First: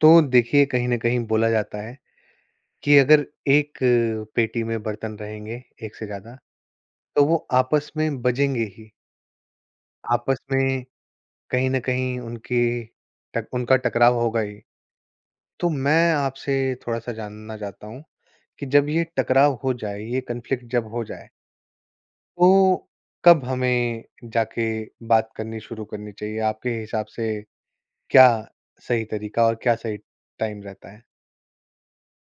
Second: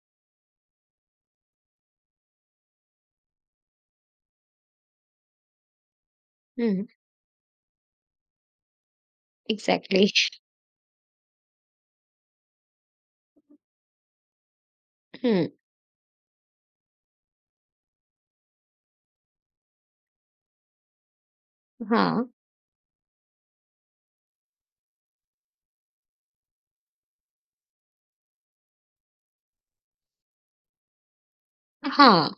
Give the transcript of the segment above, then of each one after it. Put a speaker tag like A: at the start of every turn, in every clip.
A: तो देखिए कहीं न कहीं बोला जाता है कि अगर एक पेटी में बर्तन रहेंगे एक से ज़्यादा,
B: हुँ।
A: तो वो आपस में बजेंगे ही।
B: एग्ज़ैक्टली।
A: आपस में कहीं न कहीं उनकी टक उनका टकराव होगा ही।
B: हुँ।
A: तो मैं आपसे थोड़ा-सा जानना चाहता हूँ कि जब ये टकराव हो जाए, ये कॉन्फ्लिक्ट जब हो जाए,
B: हाँ।
A: तो कब हमें जाके बात करनी शुरू करनी चाहिए? आपके हिसाब से क्या सही तरीका और क्या सही टाइम रहता है?
B: हाँ।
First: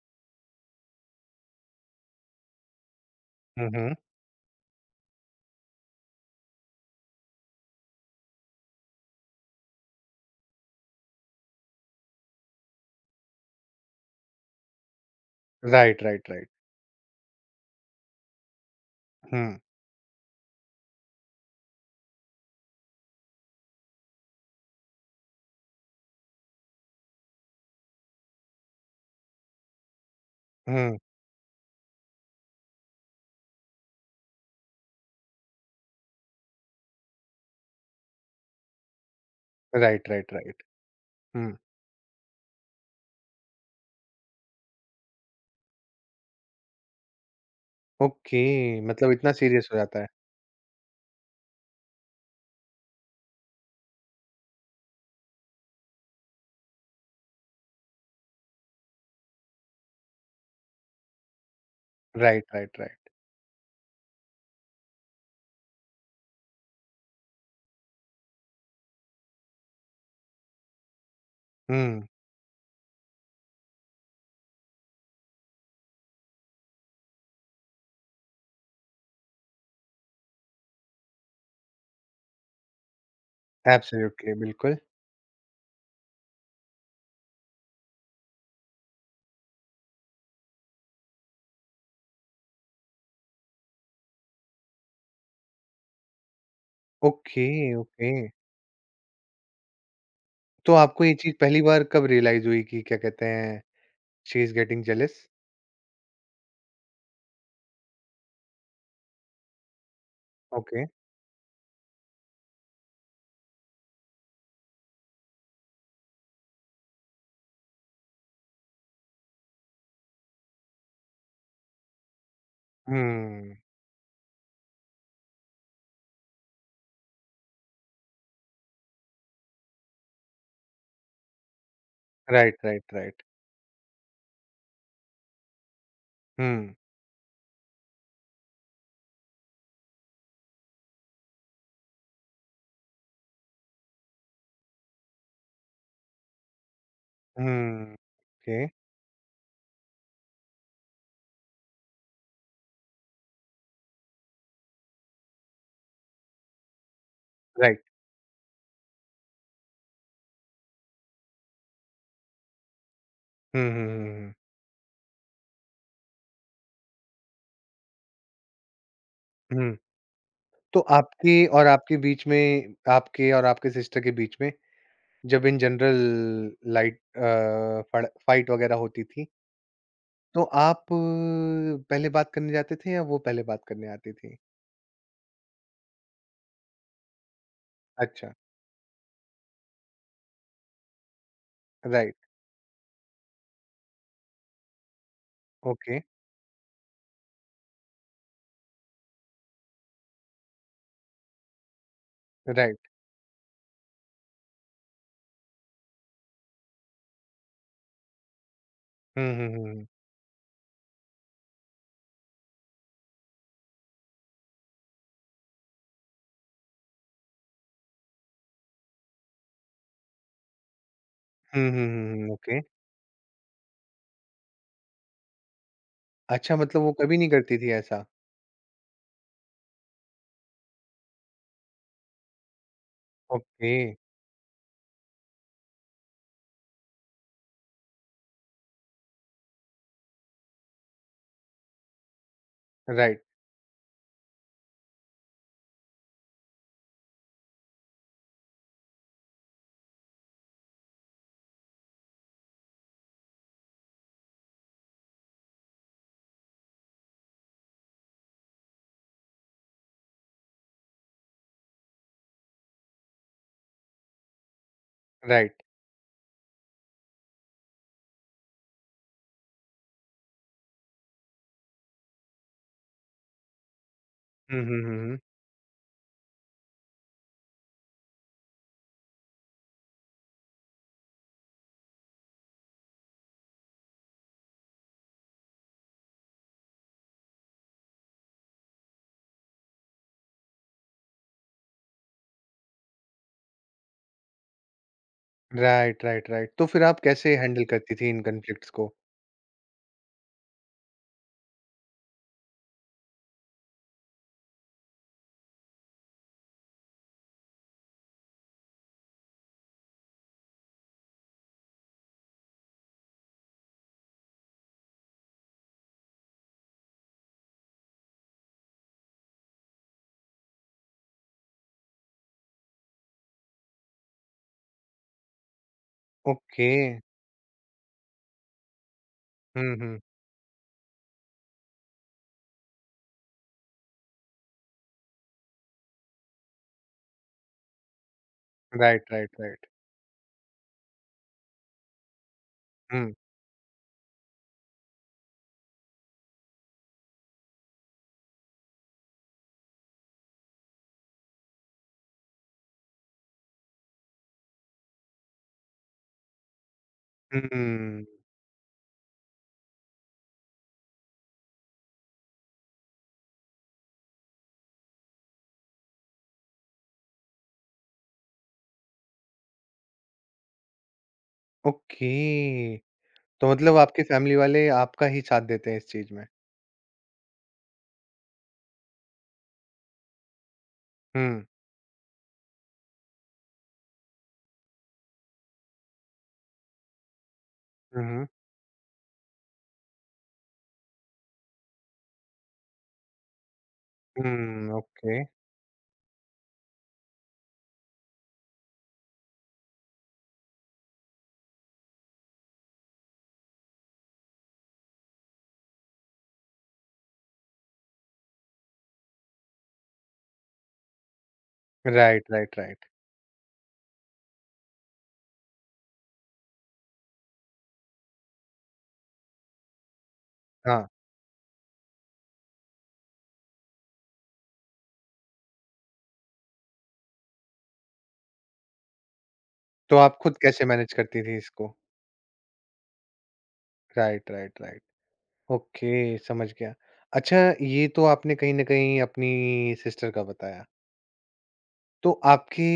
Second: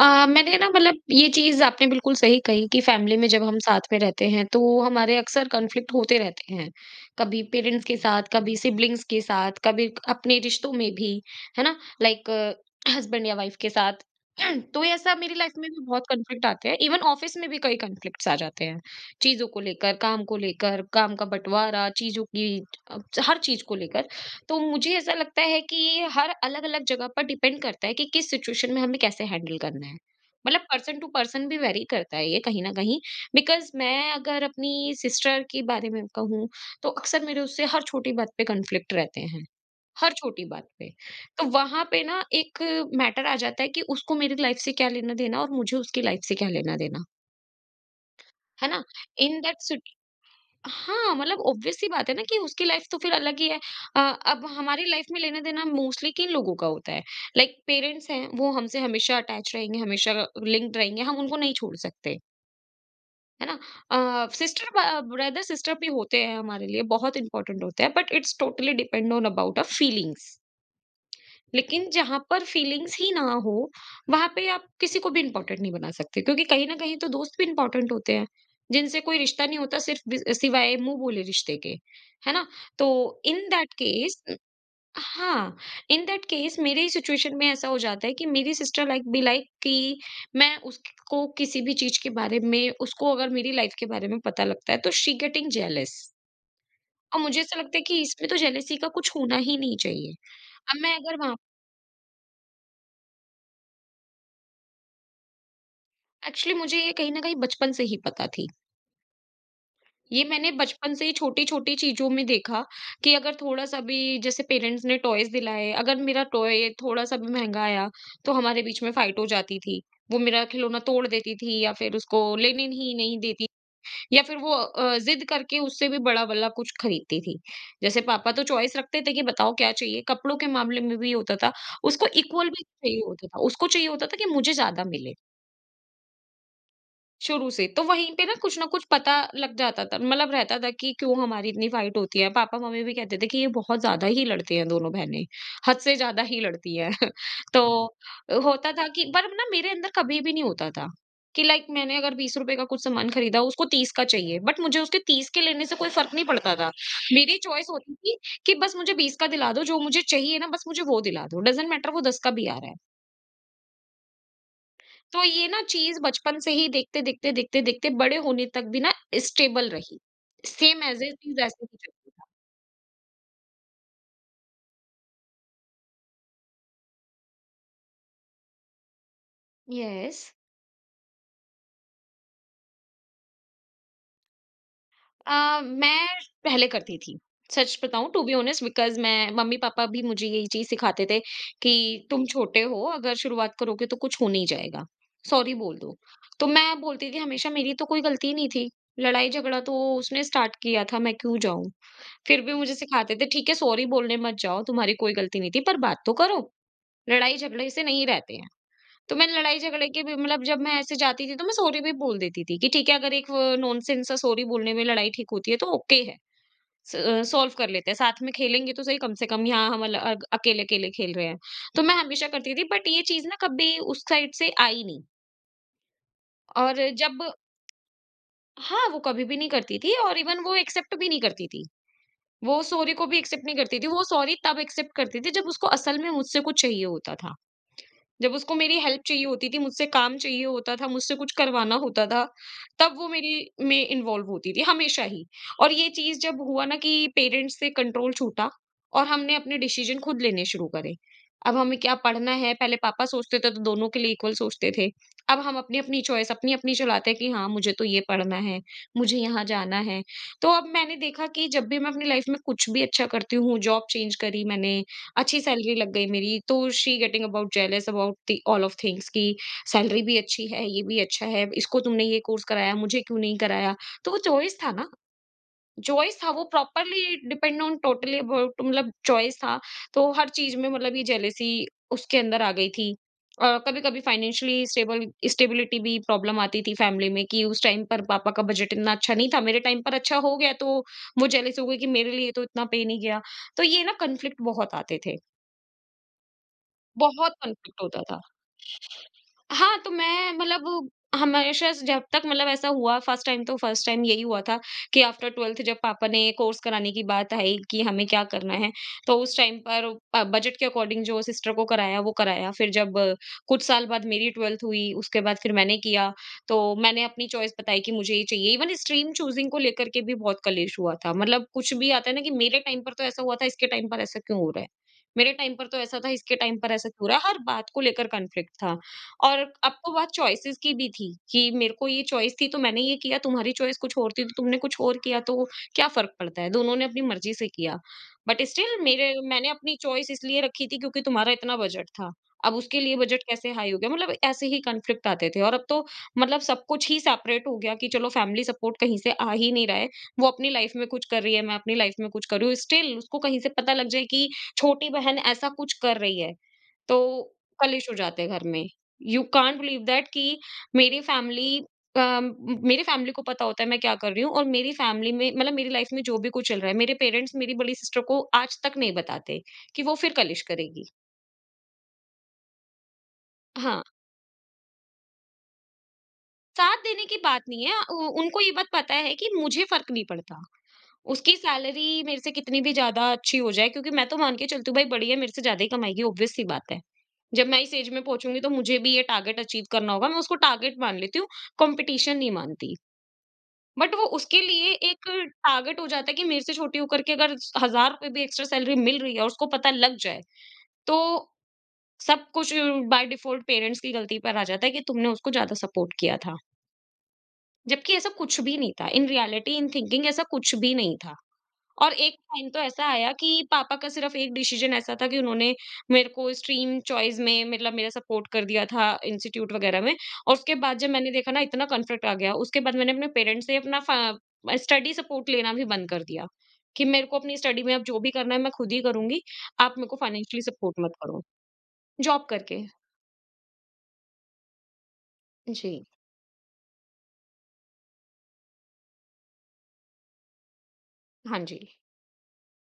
B: मैंने ना मतलब ये चीज़ आपने बिल्कुल सही कही कि फैमिली में जब हम
A: हुँ,
B: साथ
A: हुँ।
B: में रहते हैं, तो हमारे अक्सर कॉन्फ्लिक्ट होते रहते हैं। कभी पेरेंट्स के साथ, कभी सिब्लिंग्स के साथ, कभी अपने रिश्तों में भी, है ना? लाइक हस्बैंड या वाइफ के साथ। तो ये ऐसा मेरी लाइफ़ में भी
A: राइट,
B: बहुत
A: राइट,
B: कॉन्फ्लिक्ट
A: राइट।
B: आते हैं, इवन ऑफ़िस में भी कई कॉन्फ्लिक्ट्स आ जाते हैं।
A: हुँ,
B: चीज़ों को लेकर, काम का बँटवारा, चीज़ों की अ, हर चीज़ को लेकर। तो मुझे ऐसा लगता है कि हर अलग-अलग जगह पर डिपेंड करता है कि किस सिचुएशन में हमें कैसे हैंडल करना है। मतलब
A: हुँ।
B: पर्सन टू पर्सन भी वैरी करता है ये कहीं न कहीं। बिकॉज़ मैं अगर अपनी सिस्टर के बारे में कहूँ, तो अक्सर मेरे उससे हर छोटी बात पे कॉन्फ्लिक्ट रहते हैं,
A: राइट,
B: हर
A: राइट,
B: छोटी
A: राइट।
B: बात पे। तो
A: हुँ,
B: वहाँ पे ना एक मैटर आ जाता है कि उसको मेरी लाइफ़ से क्या लेना-देना और मुझे उसकी लाइफ़ से क्या लेना-देना,
A: ओके
B: है ना?
A: मतलब इतना
B: इन दैट
A: सीरियस
B: सि
A: हो जाता है।
B: हाँ, मतलब ऑब्वियस सी बात है ना कि उसकी लाइफ तो फिर अलग ही है। अब हमारी लाइफ में लेना-देना मोस्टली किन लोगों का होता है? लाइक पेरेंट्स हैं, वो हमसे हमेशा अटैच रहेंगे, हमेशा लिंक्ड रहेंगे, हम उनको नहीं छोड़ सकते,
A: राइट, राइट, राइट।
B: है ना? अ, सिस्टर ब ब्रदर सिस्टर भी होते हैं हमारे लिए, बहुत इंपॉर्टेंट होते हैं, but it's totally depend on about a feelings. लेकिन
A: हुँ,
B: जहां पर फीलिंग्स ही ना हो, वहां पे आप किसी को भी इंपॉर्टेंट नहीं बना सकते क्योंकि कहीं ना कहीं तो दोस्त भी इंपॉर्टेंट होते हैं जिनसे कोई रिश्ता नहीं होता सिर्फ सिवाय मुंह बोले रिश्ते के। है ना? तो इन दैट केस।
A: एब्सोल्युटली बिल्कुल।
B: हाँ, इन दैट केस मेरे सिचुएशन में ऐसा हो जाता है कि मेरी सिस्टर लाइक बी लाइक कि मैं उसको किसी भी चीज के बारे में उसको अगर मेरी लाइफ के बारे में पता लगता है तो शी गेटिंग जेलस। और मुझे
A: ओके,
B: ऐसा लगता है कि
A: ओके।
B: इसमें तो जेलेसी का कुछ होना ही नहीं चाहिए।
A: तो
B: अब मैं
A: आपको ये
B: अगर
A: चीज़
B: वहां।
A: पहली बार कब रियलाइज़ हुई कि क्या कहते हैं, she is getting jealous?
B: Actually मुझे ये कहीं न कहीं बचपन से ही पता थी। ये मैंने
A: ओके।
B: बचपन से ही छोटी-छोटी चीज़ों में देखा कि अगर थोड़ा-सा भी जैसे पेरेंट्स ने टॉयज़ दिलाए, अगर मेरा टॉय थोड़ा-सा भी महँगा आया, तो हमारे बीच में फाइट हो जाती थी। वो मेरा खिलौना तोड़ देती थी या फिर उसको लेने ही नहीं देती,
A: हुँ,
B: या फिर वो ज़िद करके उससे भी बड़ा वाला कुछ खरीदती थी। जैसे पापा तो चॉइस रखते थे कि बताओ क्या चाहिए? कपड़ों के मामले में भी होता था, उसको इक्वल
A: राइट,
B: भी
A: राइट,
B: चाहिए
A: राइट।
B: होता था। उसको चाहिए होता था कि मुझे ज़्यादा मिले।
A: हुँ,
B: शुरू से। तो वहीं पे ना कुछ पता लग जाता था, मतलब रहता था कि क्यों हमारी इतनी फाइट होती है। पापा-मम्मी भी कहते थे कि ये बहुत ज़्यादा ही लड़ते हैं दोनों बहनें, हद से ज़्यादा ही लड़ती हैं। तो
A: हुँ, ओके,
B: होता था कि पर ना मेरे अंदर कभी भी नहीं होता था कि लाइक मैंने अगर ₹20 का कुछ सामान खरीदा उसको 30 का चाहिए, बट मुझे उसके 30 के लेने से कोई फ़र्क नहीं पड़ता था। मेरी चॉइस
A: राइट।
B: होती थी कि बस मुझे 20 का दिला दो, जो मुझे चाहिए ना बस मुझे वो दिला दो, डज़न्ट मैटर वो 10 का भी आ रहा है।
A: हुँ, हुँ, हुँ,
B: तो ये ना चीज़ बचपन से ही देखते, देखते, देखते, देखते बड़े होने तक भी ना
A: हुँ,
B: स्टेबल
A: हुँ।
B: रही।
A: तो
B: सेम ऐज़ इट इज़
A: आपके
B: ऐसे
A: और
B: ही
A: आपके
B: चलती था।
A: बीच में आपके और आपके सिस्टर के बीच में जब इन जनरल लाइट अ, फड़ फाइट वगैरह होती थी
B: यस।
A: तो आप पहले बात करने जाते थे या वो पहले बात करने आती थी?
B: मैं पहले करती थी। सच बताऊँ टू
A: अच्छा,
B: बी ऑनेस्ट बिकॉज़ मैं मम्मी-पापा भी मुझे यही चीज़ सिखाते थे कि
A: राइट,
B: तुम छोटे हो अगर शुरुआत करोगे तो कुछ हो नहीं जाएगा। सॉरी बोल दो।
A: ओके,
B: तो मैं बोलती थी हमेशा मेरी तो कोई गलती नहीं थी। लड़ाई-झगड़ा तो उसने स्टार्ट किया था, मैं क्यों जाऊँ? फिर भी मुझे
A: राइट।
B: सिखाते थे ठीक है सॉरी बोलने मत जाओ, तुम्हारी कोई गलती नहीं थी पर बात तो करो। लड़ाई झगड़े से नहीं रहते हैं। तो
A: हुँ,
B: मैं
A: हुँ,
B: लड़ाई
A: हुँ, हुँ।
B: झगड़े के भी मतलब जब मैं ऐसे जाती थी तो मैं सॉरी भी बोल देती थी कि ठीक है, अगर एक नॉनसेंस सा सॉरी बोलने में लड़ाई ठीक होती है तो ओके है। सॉल्व कर लेते हैं। साथ में खेलेंगे तो सही, कम से कम यहाँ हम अल अग अकेले-अकेले खेल रहे हैं।
A: हुँ, हुँ,
B: तो मैं
A: हुँ,
B: हमेशा
A: हुँ,
B: करती
A: ओके।
B: थी, बट ये चीज़ ना कभी उस साइड से आई नहीं।
A: अच्छा मतलब
B: और
A: वो कभी
B: जब।
A: नहीं करती थी ऐसा?
B: हाँ, वो कभी भी नहीं करती थी और इवन वो एक्सेप्ट भी नहीं करती थी। वो सॉरी को भी एक्सेप्ट नहीं
A: ओके,
B: करती थी। वो सॉरी तब एक्सेप्ट करती थी जब उसको असल में मुझसे कुछ चाहिए होता था। जब उसको मेरी हेल्प चाहिए होती थी, मुझसे काम चाहिए होता था, मुझसे कुछ करवाना होता था, तब वो
A: राइट,
B: मेरी में इन्वॉल्व होती थी, हमेशा ही। और ये चीज़ जब हुआ ना कि पेरेंट्स से कंट्रोल छूटा और हमने अपने डिसीज़न खुद लेने शुरू करे। अब हमें क्या पढ़ना है, पहले पापा सोचते थे तो दोनों के लिए इक्वल सोचते थे। अब हम अपनी-अपनी चॉइस अपनी-अपनी चलाते हैं कि हाँ, मुझे तो ये पढ़ना है, मुझे यहाँ जाना है। तो अब मैंने देखा कि जब भी मैं अपनी लाइफ़ में कुछ भी अच्छा करती हूँ, जॉब चेंज करी मैंने, अच्छी
A: राइट।
B: सैलरी लग गई मेरी, तो she getting about jealous about the all of things कि सैलरी भी अच्छी है, ये भी अच्छा है, इसको तुमने ये कोर्स कराया, मुझे क्यों नहीं कराया। तो वो चॉइस
A: हुँ,
B: था
A: हुँ,
B: ना,
A: हुँ, हुँ।
B: चॉइस था, वो properly depend on totally about, मतलब चॉइस था। तो हर चीज में, मतलब ये जेलेसी उसके अंदर आ गई थी। और कभी कभी फाइनेंशियली स्टेबल स्टेबिलिटी भी प्रॉब्लम आती थी फैमिली में कि उस टाइम पर पापा का बजट इतना अच्छा नहीं था, मेरे टाइम पर अच्छा हो गया, तो वो जेलेस हो गई कि मेरे लिए तो इतना पे नहीं गया। तो ये ना कन्फ्लिक्ट बहुत आते थे,
A: राइट, राइट, राइट। तो फिर आप कैसे
B: बहुत
A: हैंडल
B: कॉन्फ्लिक्ट
A: करती
B: होता
A: थी
B: था।
A: इन कॉन्फ्लिक्ट्स को?
B: हाँ, तो मैं मतलब हमेशा से जब तक मतलब ऐसा हुआ फर्स्ट टाइम, तो फर्स्ट टाइम यही हुआ था कि आफ्टर 12th जब पापा ने कोर्स कराने की बात आई कि हमें क्या करना है, तो उस टाइम पर बजट के अकॉर्डिंग जो सिस्टर को कराया वो कराया। फिर जब कुछ साल बाद मेरी 12th हुई, उसके बाद फिर मैंने किया, तो मैंने अपनी चॉइस बताई कि मुझे ये चाहिए। इवन स्ट्रीम चूज़िंग को लेकर के भी बहुत कलेश हुआ था। मतलब कुछ भी आता है ना कि मेरे टाइम पर तो ऐसा हुआ था, इसके टाइम पर ऐसा क्यों हो रहा है? मेरे टाइम पर तो ऐसा था, इसके टाइम
A: ओके।
B: पर ऐसा क्यों हो रहा है? हर बात को लेकर कॉन्फ्लिक्ट था। और अब
A: हुँ,
B: तो
A: हुँ।
B: बात चॉइसेस की भी थी कि मेरे को ये चॉइस थी तो मैंने ये किया, तुम्हारी चॉइस कुछ और थी तो तुमने कुछ और किया, तो क्या फर्क पड़ता है, दोनों ने अपनी मर्जी से किया। बट स्टिल
A: राइट,
B: मेरे
A: राइट,
B: मैंने
A: राइट।
B: अपनी चॉइस इसलिए रखी थी क्योंकि तुम्हारा इतना बजट था, अब उसके लिए
A: हुँ।
B: बजट कैसे हाई हो गया, मतलब ऐसे ही कन्फ्लिक्ट आते थे। और अब तो मतलब सब कुछ ही सेपरेट हो गया कि चलो फैमिली सपोर्ट कहीं से आ ही नहीं रहा है, वो अपनी लाइफ में कुछ कर रही है, मैं अपनी लाइफ में कुछ कर रही हूँ, स्टिल उसको कहीं से पता लग जाए कि छोटी बहन ऐसा कुछ कर रही है, तो कलेश हो
A: हुँ,
B: जाते हैं घर में। यू कांट बिलीव दैट कि मेरी फैमिली, मेरी फैमिली को पता होता है मैं क्या कर रही हूँ, और मेरी फैमिली में, मतलब मेरी लाइफ में जो भी कुछ चल रहा है, मेरे पेरेंट्स मेरी बड़ी सिस्टर को आज तक नहीं बताते कि वो फिर कलिश करेगी।
A: ओके। तो मतलब
B: हाँ,
A: आपके फैमिली वाले आपका ही साथ देते हैं इस चीज़ में?
B: साथ देने की बात नहीं है, उनको ये बात पता है कि मुझे फर्क नहीं पड़ता, उसकी
A: हुँ।
B: सैलरी मेरे से कितनी भी ज्यादा अच्छी हो जाए, क्योंकि मैं तो मान के चलती हूँ भाई बड़ी है, मेरे से ज्यादा ही कमाएगी, ऑब्वियस सी बात है। जब मैं इस एज
A: हुँ,
B: में
A: हुँ।
B: पहुंचूंगी तो मुझे भी ये टारगेट अचीव करना होगा, मैं उसको टारगेट मान लेती हूँ, कंपटीशन नहीं मानती। बट वो उसके लिए
A: हुँ,
B: एक
A: ओके।
B: टारगेट हो जाता है कि मेरे से छोटी होकर के अगर ₹1000 भी एक्स्ट्रा सैलरी मिल रही है और उसको पता लग जाए, तो सब कुछ बाय डिफ़ॉल्ट पेरेंट्स की गलती पर आ जाता है कि तुमने उसको ज़्यादा सपोर्ट किया था। जबकि ऐसा कुछ भी नहीं था। इन रियलिटी इन थिंकिंग ऐसा कुछ भी नहीं था। और एक
A: राइट,
B: टाइम
A: राइट,
B: तो ऐसा
A: राइट।
B: आया कि पापा का सिर्फ एक डिसीजन ऐसा था कि उन्होंने मेरे को स्ट्रीम चॉइस में, मतलब मेरा सपोर्ट कर दिया था इंस्टीट्यूट वगैरह में, और उसके बाद
A: हाँ,
B: जब मैंने देखा ना इतना कॉन्फ्लिक्ट आ गया, उसके बाद मैंने अपने पेरेंट्स से अपना स्टडी सपोर्ट लेना भी बंद कर दिया कि मेरे को अपनी स्टडी में अब जो भी करना है मैं खुद ही करूंगी, आप मेरे को
A: तो आप खुद
B: फाइनेंशियली
A: कैसे
B: सपोर्ट मत
A: मैनेज
B: करो।
A: करती थी इसको?
B: जॉब करके।
A: Right, right, right.
B: जी।
A: ओके, समझ गया। अच्छा, ये तो आपने कहीं न कहीं अपनी सिस्टर का बताया।
B: हाँ। जी।
A: तो आपके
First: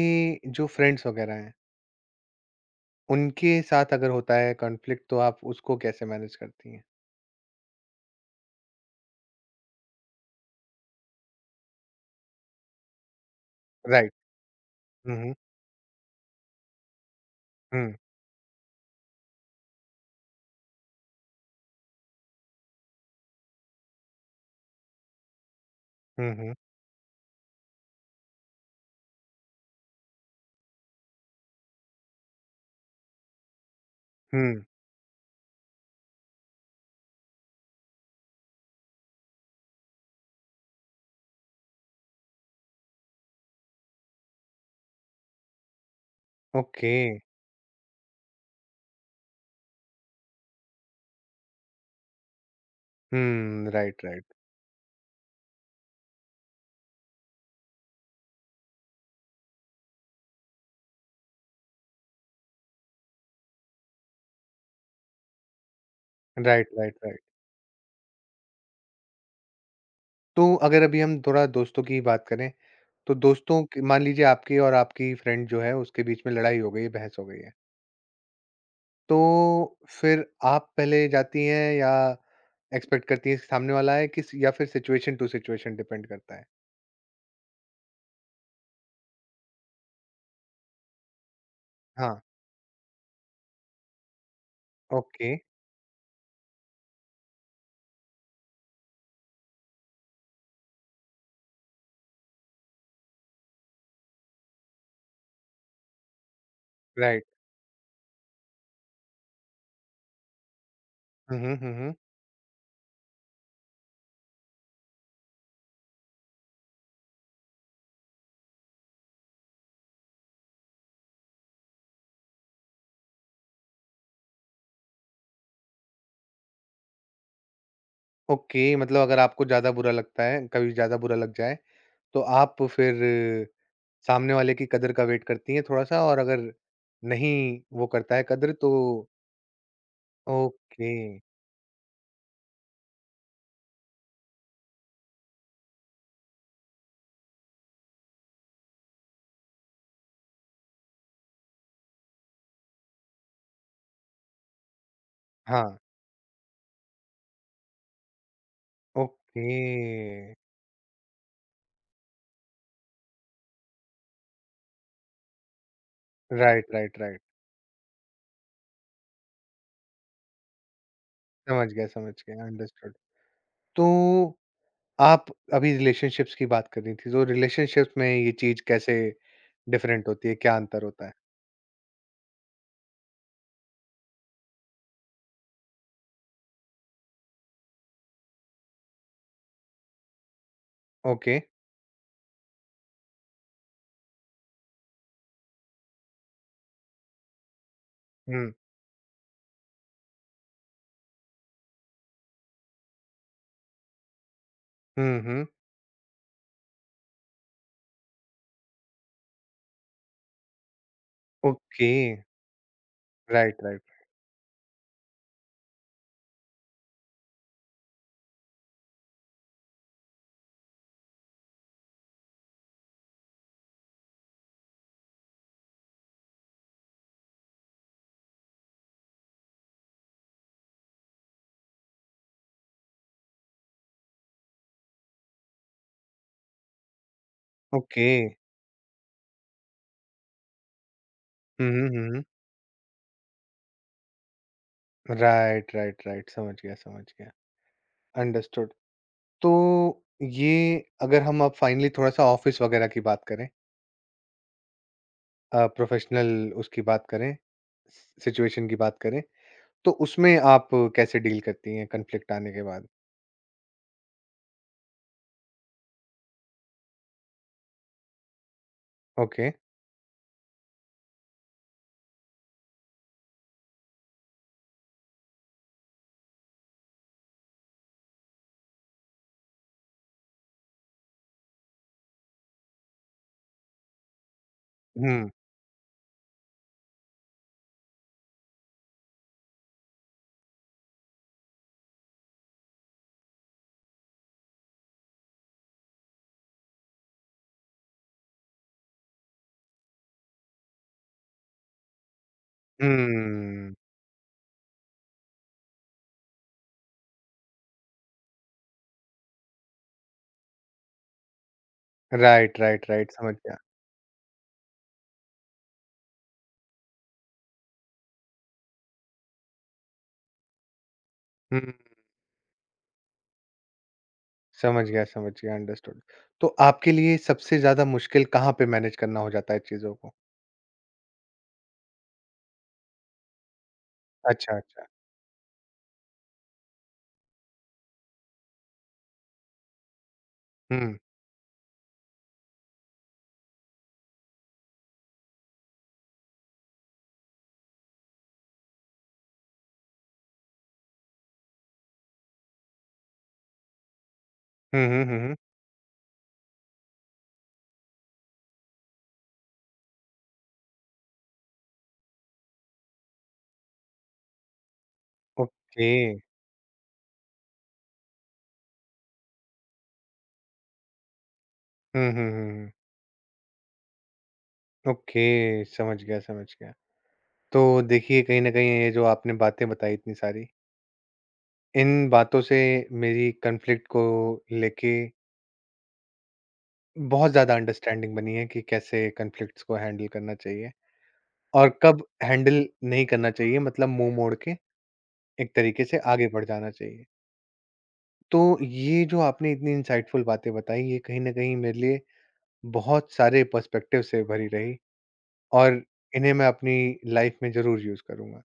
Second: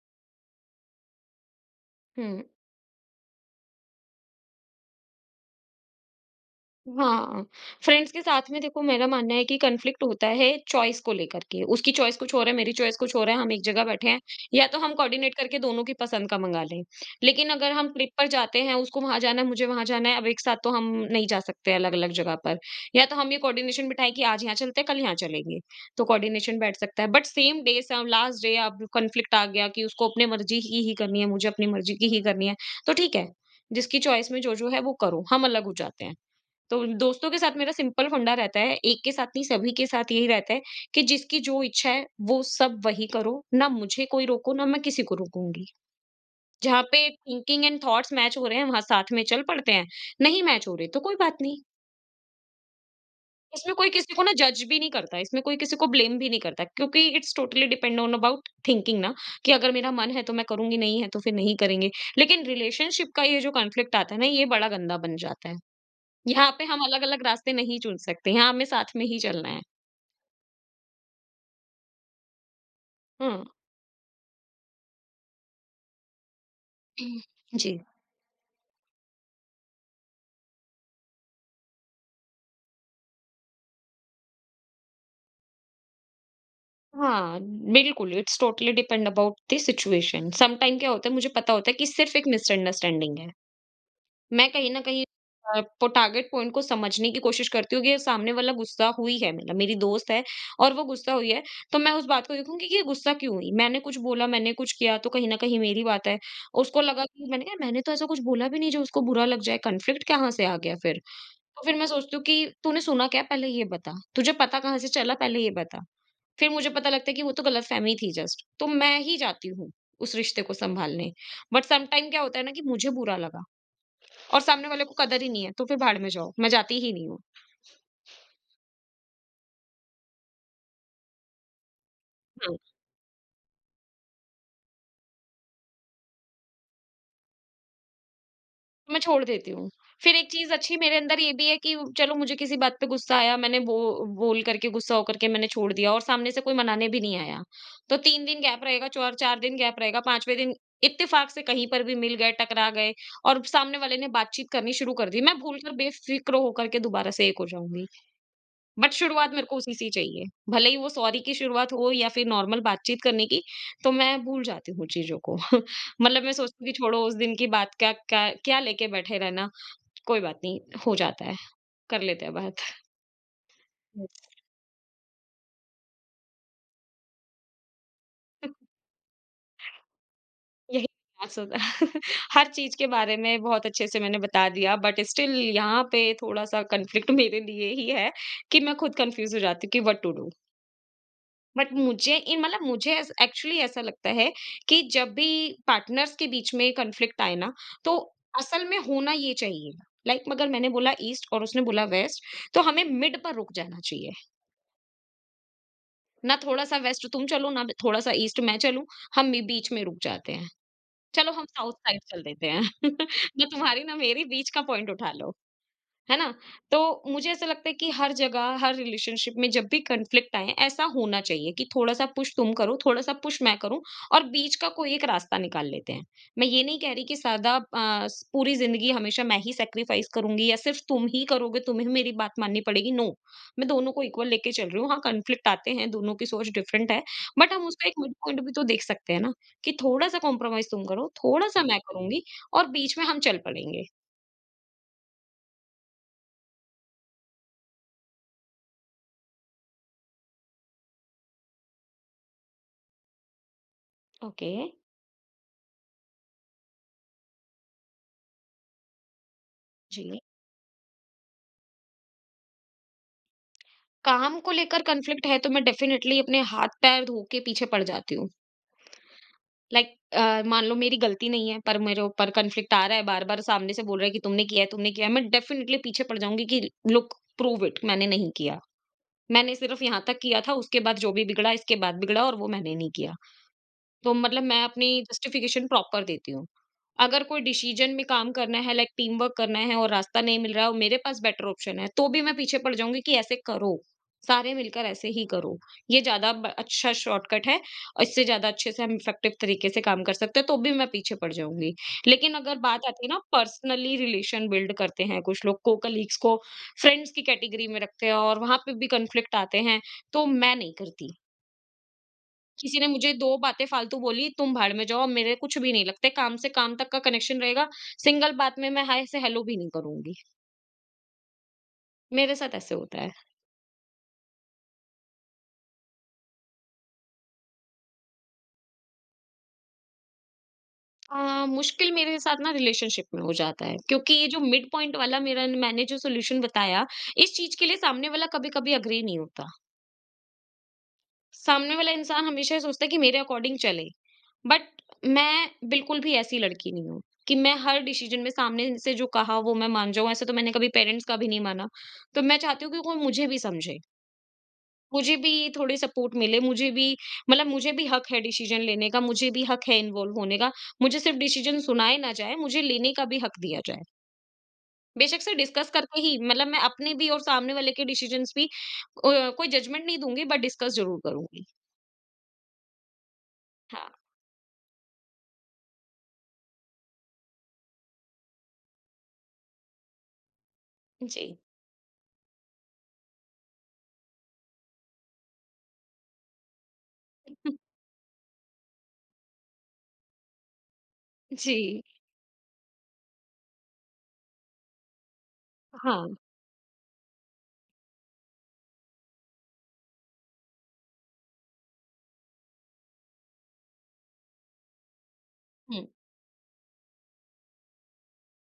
A: जो फ्रेंड्स वगैरह हैं,
B: हम्म।
A: उनके साथ अगर होता है कॉन्फ्लिक्ट तो आप उसको कैसे मैनेज करती हैं?
B: हाँ, फ्रेंड्स के साथ में देखो मेरा मानना है कि कॉन्फ्लिक्ट होता है चॉइस को लेकर के। उसकी चॉइस कुछ और है, मेरी चॉइस कुछ और है, हम एक जगह बैठे
A: राइट।
B: हैं, या तो हम
A: हुँ, हुँ।
B: कोऑर्डिनेट करके दोनों की पसंद का मँगा लें। लेकिन अगर हम
A: हुँ।
B: ट्रिप पर जाते हैं, उसको वहाँ जाना है, मुझे वहाँ जाना है, अब एक साथ तो हम नहीं जा सकते अलग-अलग जगह पर। या तो हम ये कोऑर्डिनेशन बिठाएँ कि आज यहाँ चलते हैं, कल यहाँ चलेंगे, तो
A: हुँ, हुँ।
B: कोऑर्डिनेशन बैठ सकता है। बट सेम डे स लास्ट डे अब कॉन्फ्लिक्ट आ गया कि उसको अपनी मर्ज़ी की ही करनी है, मुझे अपनी मर्ज़ी की ही करनी है, तो ठीक है, जिसकी चॉइस में
A: हुँ,
B: जो-जो है वो करो, हम अलग हो जाते हैं। तो दोस्तों के साथ मेरा सिंपल फंडा रहता है, एक के साथ नहीं सभी के साथ यही रहता है कि जिसकी जो इच्छा है वो सब वही करो, ना मुझे कोई रोको ना मैं किसी को रोकूँगी। जहाँ
A: ओके।
B: पे थिंकिंग एंड थॉट्स मैच हो रहे हैं वहाँ साथ में चल पड़ते हैं, नहीं मैच हो रहे तो कोई बात नहीं।
A: हुँ,
B: इसमें कोई
A: राइट,
B: किसी को
A: राइट।
B: ना जज भी नहीं करता, इसमें कोई किसी को ब्लेम भी नहीं करता क्योंकि it's totally depend on about thinking ना कि अगर मेरा मन है तो मैं करूँगी, नहीं है तो फिर नहीं करेंगे। लेकिन रिलेशनशिप का ये जो कॉन्फ्लिक्ट आता है ना ये बड़ा गंदा बन जाता है। यहाँ पे
A: राइट,
B: हम
A: राइट, राइट।
B: अलग-अलग रास्ते नहीं चुन सकते, यहाँ हमें साथ में ही चलना है।
A: तो अगर अभी हम थोड़ा दोस्तों की बात करें, तो
B: हुँ।
A: दोस्तों की मान लीजिए आपकी और आपकी फ्रेंड जो है उसके बीच में लड़ाई हो गई है, बहस हो गई है।
B: जी।
A: तो फिर आप पहले जाती हैं या एक्सपेक्ट करती हैं कि सामने वाला आए किस या फिर सिचुएशन टू सिचुएशन डिपेंड करता है?
B: हाँ, बिल्कुल it's totally depend about the situation. Sometime क्या होता है मुझे पता होता है कि सिर्फ़
A: हाँ,
B: एक मिसअंडरस्टैंडिंग है। मैं कहीं न कहीं
A: ओके,
B: पो टारगेट पॉइंट को समझने की कोशिश करती हूँ कि ये सामने वाला गुस्सा हुई है मतलब मेरी दोस्त है और वो गुस्सा हुई है, तो मैं उस बात को देखूँगी कि ये गुस्सा क्यों हुई? मैंने कुछ बोला, मैंने कुछ किया तो कहीं न कहीं मेरी बात है। उसको लगा
A: राइट।
B: कि मैंने कहा मैंने तो ऐसा कुछ बोला भी नहीं जो उसको बुरा लग जाए, कॉन्फ्लिक्ट कहाँ से आ गया फिर?
A: हुँ, हुँ,
B: तो
A: हुँ,
B: फिर मैं
A: हुँ।
B: सोचती हूँ कि तूने सुना क्या पहले ये बता, तुझे पता कहाँ से चला पहले ये बता। फिर मुझे पता लगता है कि वो तो गलतफ़हमी थी जस्ट, तो मैं ही जाती हूँ उस रिश्ते को सँभालने। बट सम टाइम क्या होता है ना कि मुझे बुरा लगा और सामने वाले को कदर ही नहीं है, तो फिर भाड़ में जाओ, मैं जाती ही नहीं हूँ।
A: ओके, मतलब अगर आपको ज़्यादा बुरा लगता है, कभी ज़्यादा बुरा लग जाए, तो आप फिर सामने वाले की कदर का वेट करती हैं थोड़ा-सा और अगर नहीं वो करता है कदर तो
B: मैं छोड़ देती हूँ। फिर एक चीज़ अच्छी
A: ओके,
B: मेरे अंदर ये भी है कि चलो मुझे किसी बात पे गुस्सा आया, मैंने बो बोल करके गुस्सा होकर के मैंने छोड़ दिया और सामने से कोई मनाने भी नहीं आया। तो 3 दिन गैप रहेगा, चौर 4 दिन गैप रहेगा, 5वें दिन इत्तेफाक से कहीं पर भी मिल गए, टकरा गए और सामने वाले ने बातचीत करनी शुरू कर दी। मैं भूलकर
A: हाँ।
B: बेफ़िक्र होकर के दोबारा से एक हो जाऊँगी। बट शुरुआत मेरे
A: ओके।
B: को उसी से ही चाहिए। भले ही वो सॉरी की शुरुआत हो या फिर नॉर्मल बातचीत करने की, तो मैं भूल जाती हूँ चीज़ों को। मतलब मैं सोचती
A: राइट,
B: हूँ कि
A: राइट,
B: छोड़ो उस
A: राइट।
B: दिन की बात का क्या लेके बैठे रहना, कोई बात नहीं, हो जाता है, कर
A: समझ
B: लेते हैं
A: गया,
B: बात।
A: अंडरस्टूड। तो
B: यस।
A: आप अभी रिलेशनशिप्स की बात कर रही थी, तो रिलेशनशिप्स में ये चीज़ कैसे डिफरेंट होती है? क्या अंतर
B: यही
A: होता है?
B: प्रयास होता है। हर चीज़ के बारे में बहुत अच्छे से मैंने बता दिया बट स्टिल यहाँ पे थोड़ा-सा कॉन्फ्लिक्ट मेरे लिए ही है कि मैं खुद कन्फ्यूज़ हो जाती हूँ कि what to do.
A: Okay.
B: But मुझे इन मतलब मुझे एक्चुअली ऐसा लगता है कि जब भी पार्टनर्स के बीच में कॉन्फ्लिक्ट आए ना तो
A: हुँ।
B: असल में होना ये चाहिए मगर मैंने बोला ईस्ट और उसने बोला वेस्ट तो हमें मिड पर रुक जाना चाहिए।
A: हुँ, हुँ।
B: ना थोड़ा सा वेस्ट तुम चलो ना थोड़ा सा ईस्ट मैं चलूं, हम भी बीच में रुक जाते हैं, चलो हम साउथ
A: ओके।
B: साइड चल देते हैं। ना
A: राइट, राइट।
B: तुम्हारी ना मेरी बीच का पॉइंट उठा लो, है ना? तो मुझे ऐसा लगता है कि हर जगह, हर रिलेशनशिप में जब भी कॉन्फ्लिक्ट आए, ऐसा होना चाहिए कि थोड़ा-सा पुश तुम करो, थोड़ा-सा पुश मैं करूँ और बीच का कोई एक रास्ता निकाल लेते हैं। मैं ये नहीं कह रही कि पूरी ज़िंदगी हमेशा मैं ही सैक्रिफ़ाइस करूँगी या सिर्फ़ तुम ही करोगे, तुम्हें मेरी बात माननी पड़ेगी, नो। मैं दोनों को इक्वल लेके चल रही हूँ। हाँ, कॉन्फ्लिक्ट आते हैं, दोनों की सोच डिफरेंट है, बट हम उसका एक
A: ओके।
B: मिड पॉइंट भी तो देख सकते हैं ना कि थोड़ा-सा कॉम्प्रोमाइज़ तुम करो, थोड़ा-सा
A: हुँ,
B: मैं
A: हुँ,
B: करूँगी
A: हुँ।
B: और बीच में हम चल पड़ेंगे।
A: Right, right, right. समझ गया, समझ गया। अंडरस्टूड। तो ये अगर हम अब फाइनली थोड़ा-सा ऑफ़िस वगैरह की बात करें
B: ओके,
A: प्रोफ़ेशनल उसकी बात करें, सिचुएशन की बात करें तो
B: जी।
A: उसमें आप कैसे डील करती हैं कॉन्फ्लिक्ट आने के बाद?
B: काम को लेकर कॉन्फ्लिक्ट है तो मैं डेफिनेटली अपने हाथ पैर धो के पीछे पड़ जाती हूँ।
A: ओके।
B: लाइक मान लो मेरी गलती नहीं है पर मेरे ऊपर कॉन्फ्लिक्ट आ रहा है, बार बार सामने से बोल रहा है कि तुमने किया है तुमने किया है, मैं डेफिनेटली पीछे पड़ जाऊंगी कि लुक प्रूव इट मैंने नहीं किया। मैंने सिर्फ यहाँ तक किया था, उसके बाद जो भी बिगड़ा इसके बाद बिगड़ा और वो मैंने नहीं किया। तो मतलब मैं अपनी
A: हुँ।
B: जस्टिफिकेशन प्रॉपर देती हूँ। अगर कोई डिसीजन में काम करना है लाइक टीम वर्क करना है और रास्ता नहीं मिल रहा है और मेरे पास बेटर ऑप्शन है, तो भी मैं पीछे पड़ जाऊँगी कि ऐसे करो, सारे मिलकर ऐसे ही करो। ये ज़्यादा ब अच्छा शॉर्टकट है और इससे ज़्यादा अच्छे से हम इफेक्टिव तरीके से काम कर सकते हैं, तो भी मैं पीछे पड़ जाऊँगी। लेकिन अगर बात आती है ना
A: हुँ।
B: पर्सनली रिलेशन बिल्ड करते हैं कुछ लोग को कलीग्स को फ्रेंड्स की कैटेगरी में रखते हैं और वहाँ पे भी कॉन्फ्लिक्ट आते हैं, तो मैं नहीं करती।
A: राइट,
B: किसी
A: राइट,
B: ने
A: राइट
B: मुझे 2
A: समझ गया।
B: बातें फालतू बोली, तुम भाड़ में जाओ, मेरे कुछ भी नहीं लगते, काम से काम तक का कनेक्शन रहेगा, सिंगल बात में मैं हाय से हेलो भी नहीं करूँगी।
A: हुँ,
B: मेरे साथ ऐसे होता है।
A: समझ गया अंडरस्टूड। तो आपके लिए सबसे ज़्यादा मुश्किल कहाँ पे मैनेज करना हो जाता है चीज़ों को?
B: मुश्किल मेरे साथ ना रिलेशनशिप में हो जाता है क्योंकि ये जो
A: अच्छा,
B: मिड
A: अच्छा।
B: पॉइंट वाला मेरा मैंने जो सॉल्यूशन बताया, इस चीज़ के लिए सामने वाला कभी-कभी एग्री नहीं होता।
A: हुँ।
B: सामने वाला इंसान हमेशा ये सोचता है कि मेरे अकॉर्डिंग चले। बट मैं बिल्कुल भी ऐसी लड़की नहीं हूँ कि मैं हर डिसीजन में सामने से जो कहा वो मैं मान जाऊं, ऐसे तो मैंने कभी पेरेंट्स का भी नहीं माना। तो मैं चाहती हूँ कि कोई मुझे भी समझे,
A: हुँ, हुँ,
B: मुझे
A: हुँ,
B: भी
A: हुँ।
B: थोड़ी सपोर्ट मिले, मुझे भी मतलब मुझे भी हक है डिसीजन लेने का, मुझे भी हक है इन्वॉल्व होने का, मुझे सिर्फ डिसीजन सुनाए ना जाए, मुझे लेने का भी हक दिया जाए। बेशक से डिस्कस
A: ओके।
B: करके ही, मतलब मैं अपने भी और सामने वाले के डिसीजंस भी कोई जजमेंट नहीं दूंगी बट डिस्कस जरूर करूंगी।
A: हुँ, हुँ, हुँ, हुँ।
B: हाँ।
A: ओके, समझ गया, समझ गया। तो देखिए कहीं न कहीं ये जो आपने बातें बताई इतनी सारी,
B: जी।
A: इन बातों से मेरी कॉन्फ्लिक्ट को लेके बहुत ज़्यादा अंडरस्टैंडिंग बनी है कि कैसे कॉन्फ्लिक्ट्स को हैंडल करना चाहिए और
B: जी।
A: कब हैंडल नहीं करना चाहिए मतलब मुँह मोड़ के एक तरीके से
B: हाँ।
A: आगे बढ़ जाना चाहिए। तो ये जो आपने इतनी इनसाइटफुल बातें बताई ये कहीं न कहीं मेरे लिए बहुत सारे पर्सपेक्टिव से भरी रही और
B: हम्म,
A: इन्हें मैं अपनी लाइफ़ में ज़रूर यूज़ करूँगा।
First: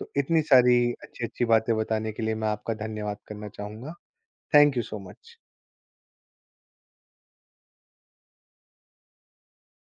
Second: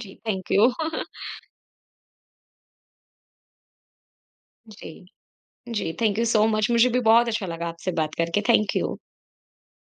A: तो इतनी
B: थैंक यू।
A: सारी अच्छी-अच्छी बातें बताने के लिए मैं आपका धन्यवाद करना चाहूँगा। थैंक यू
B: जी,
A: सो मच।
B: जी, थैंक यू सो मच, मुझे भी बहुत अच्छा लगा आपसे बात करके, थैंक यू।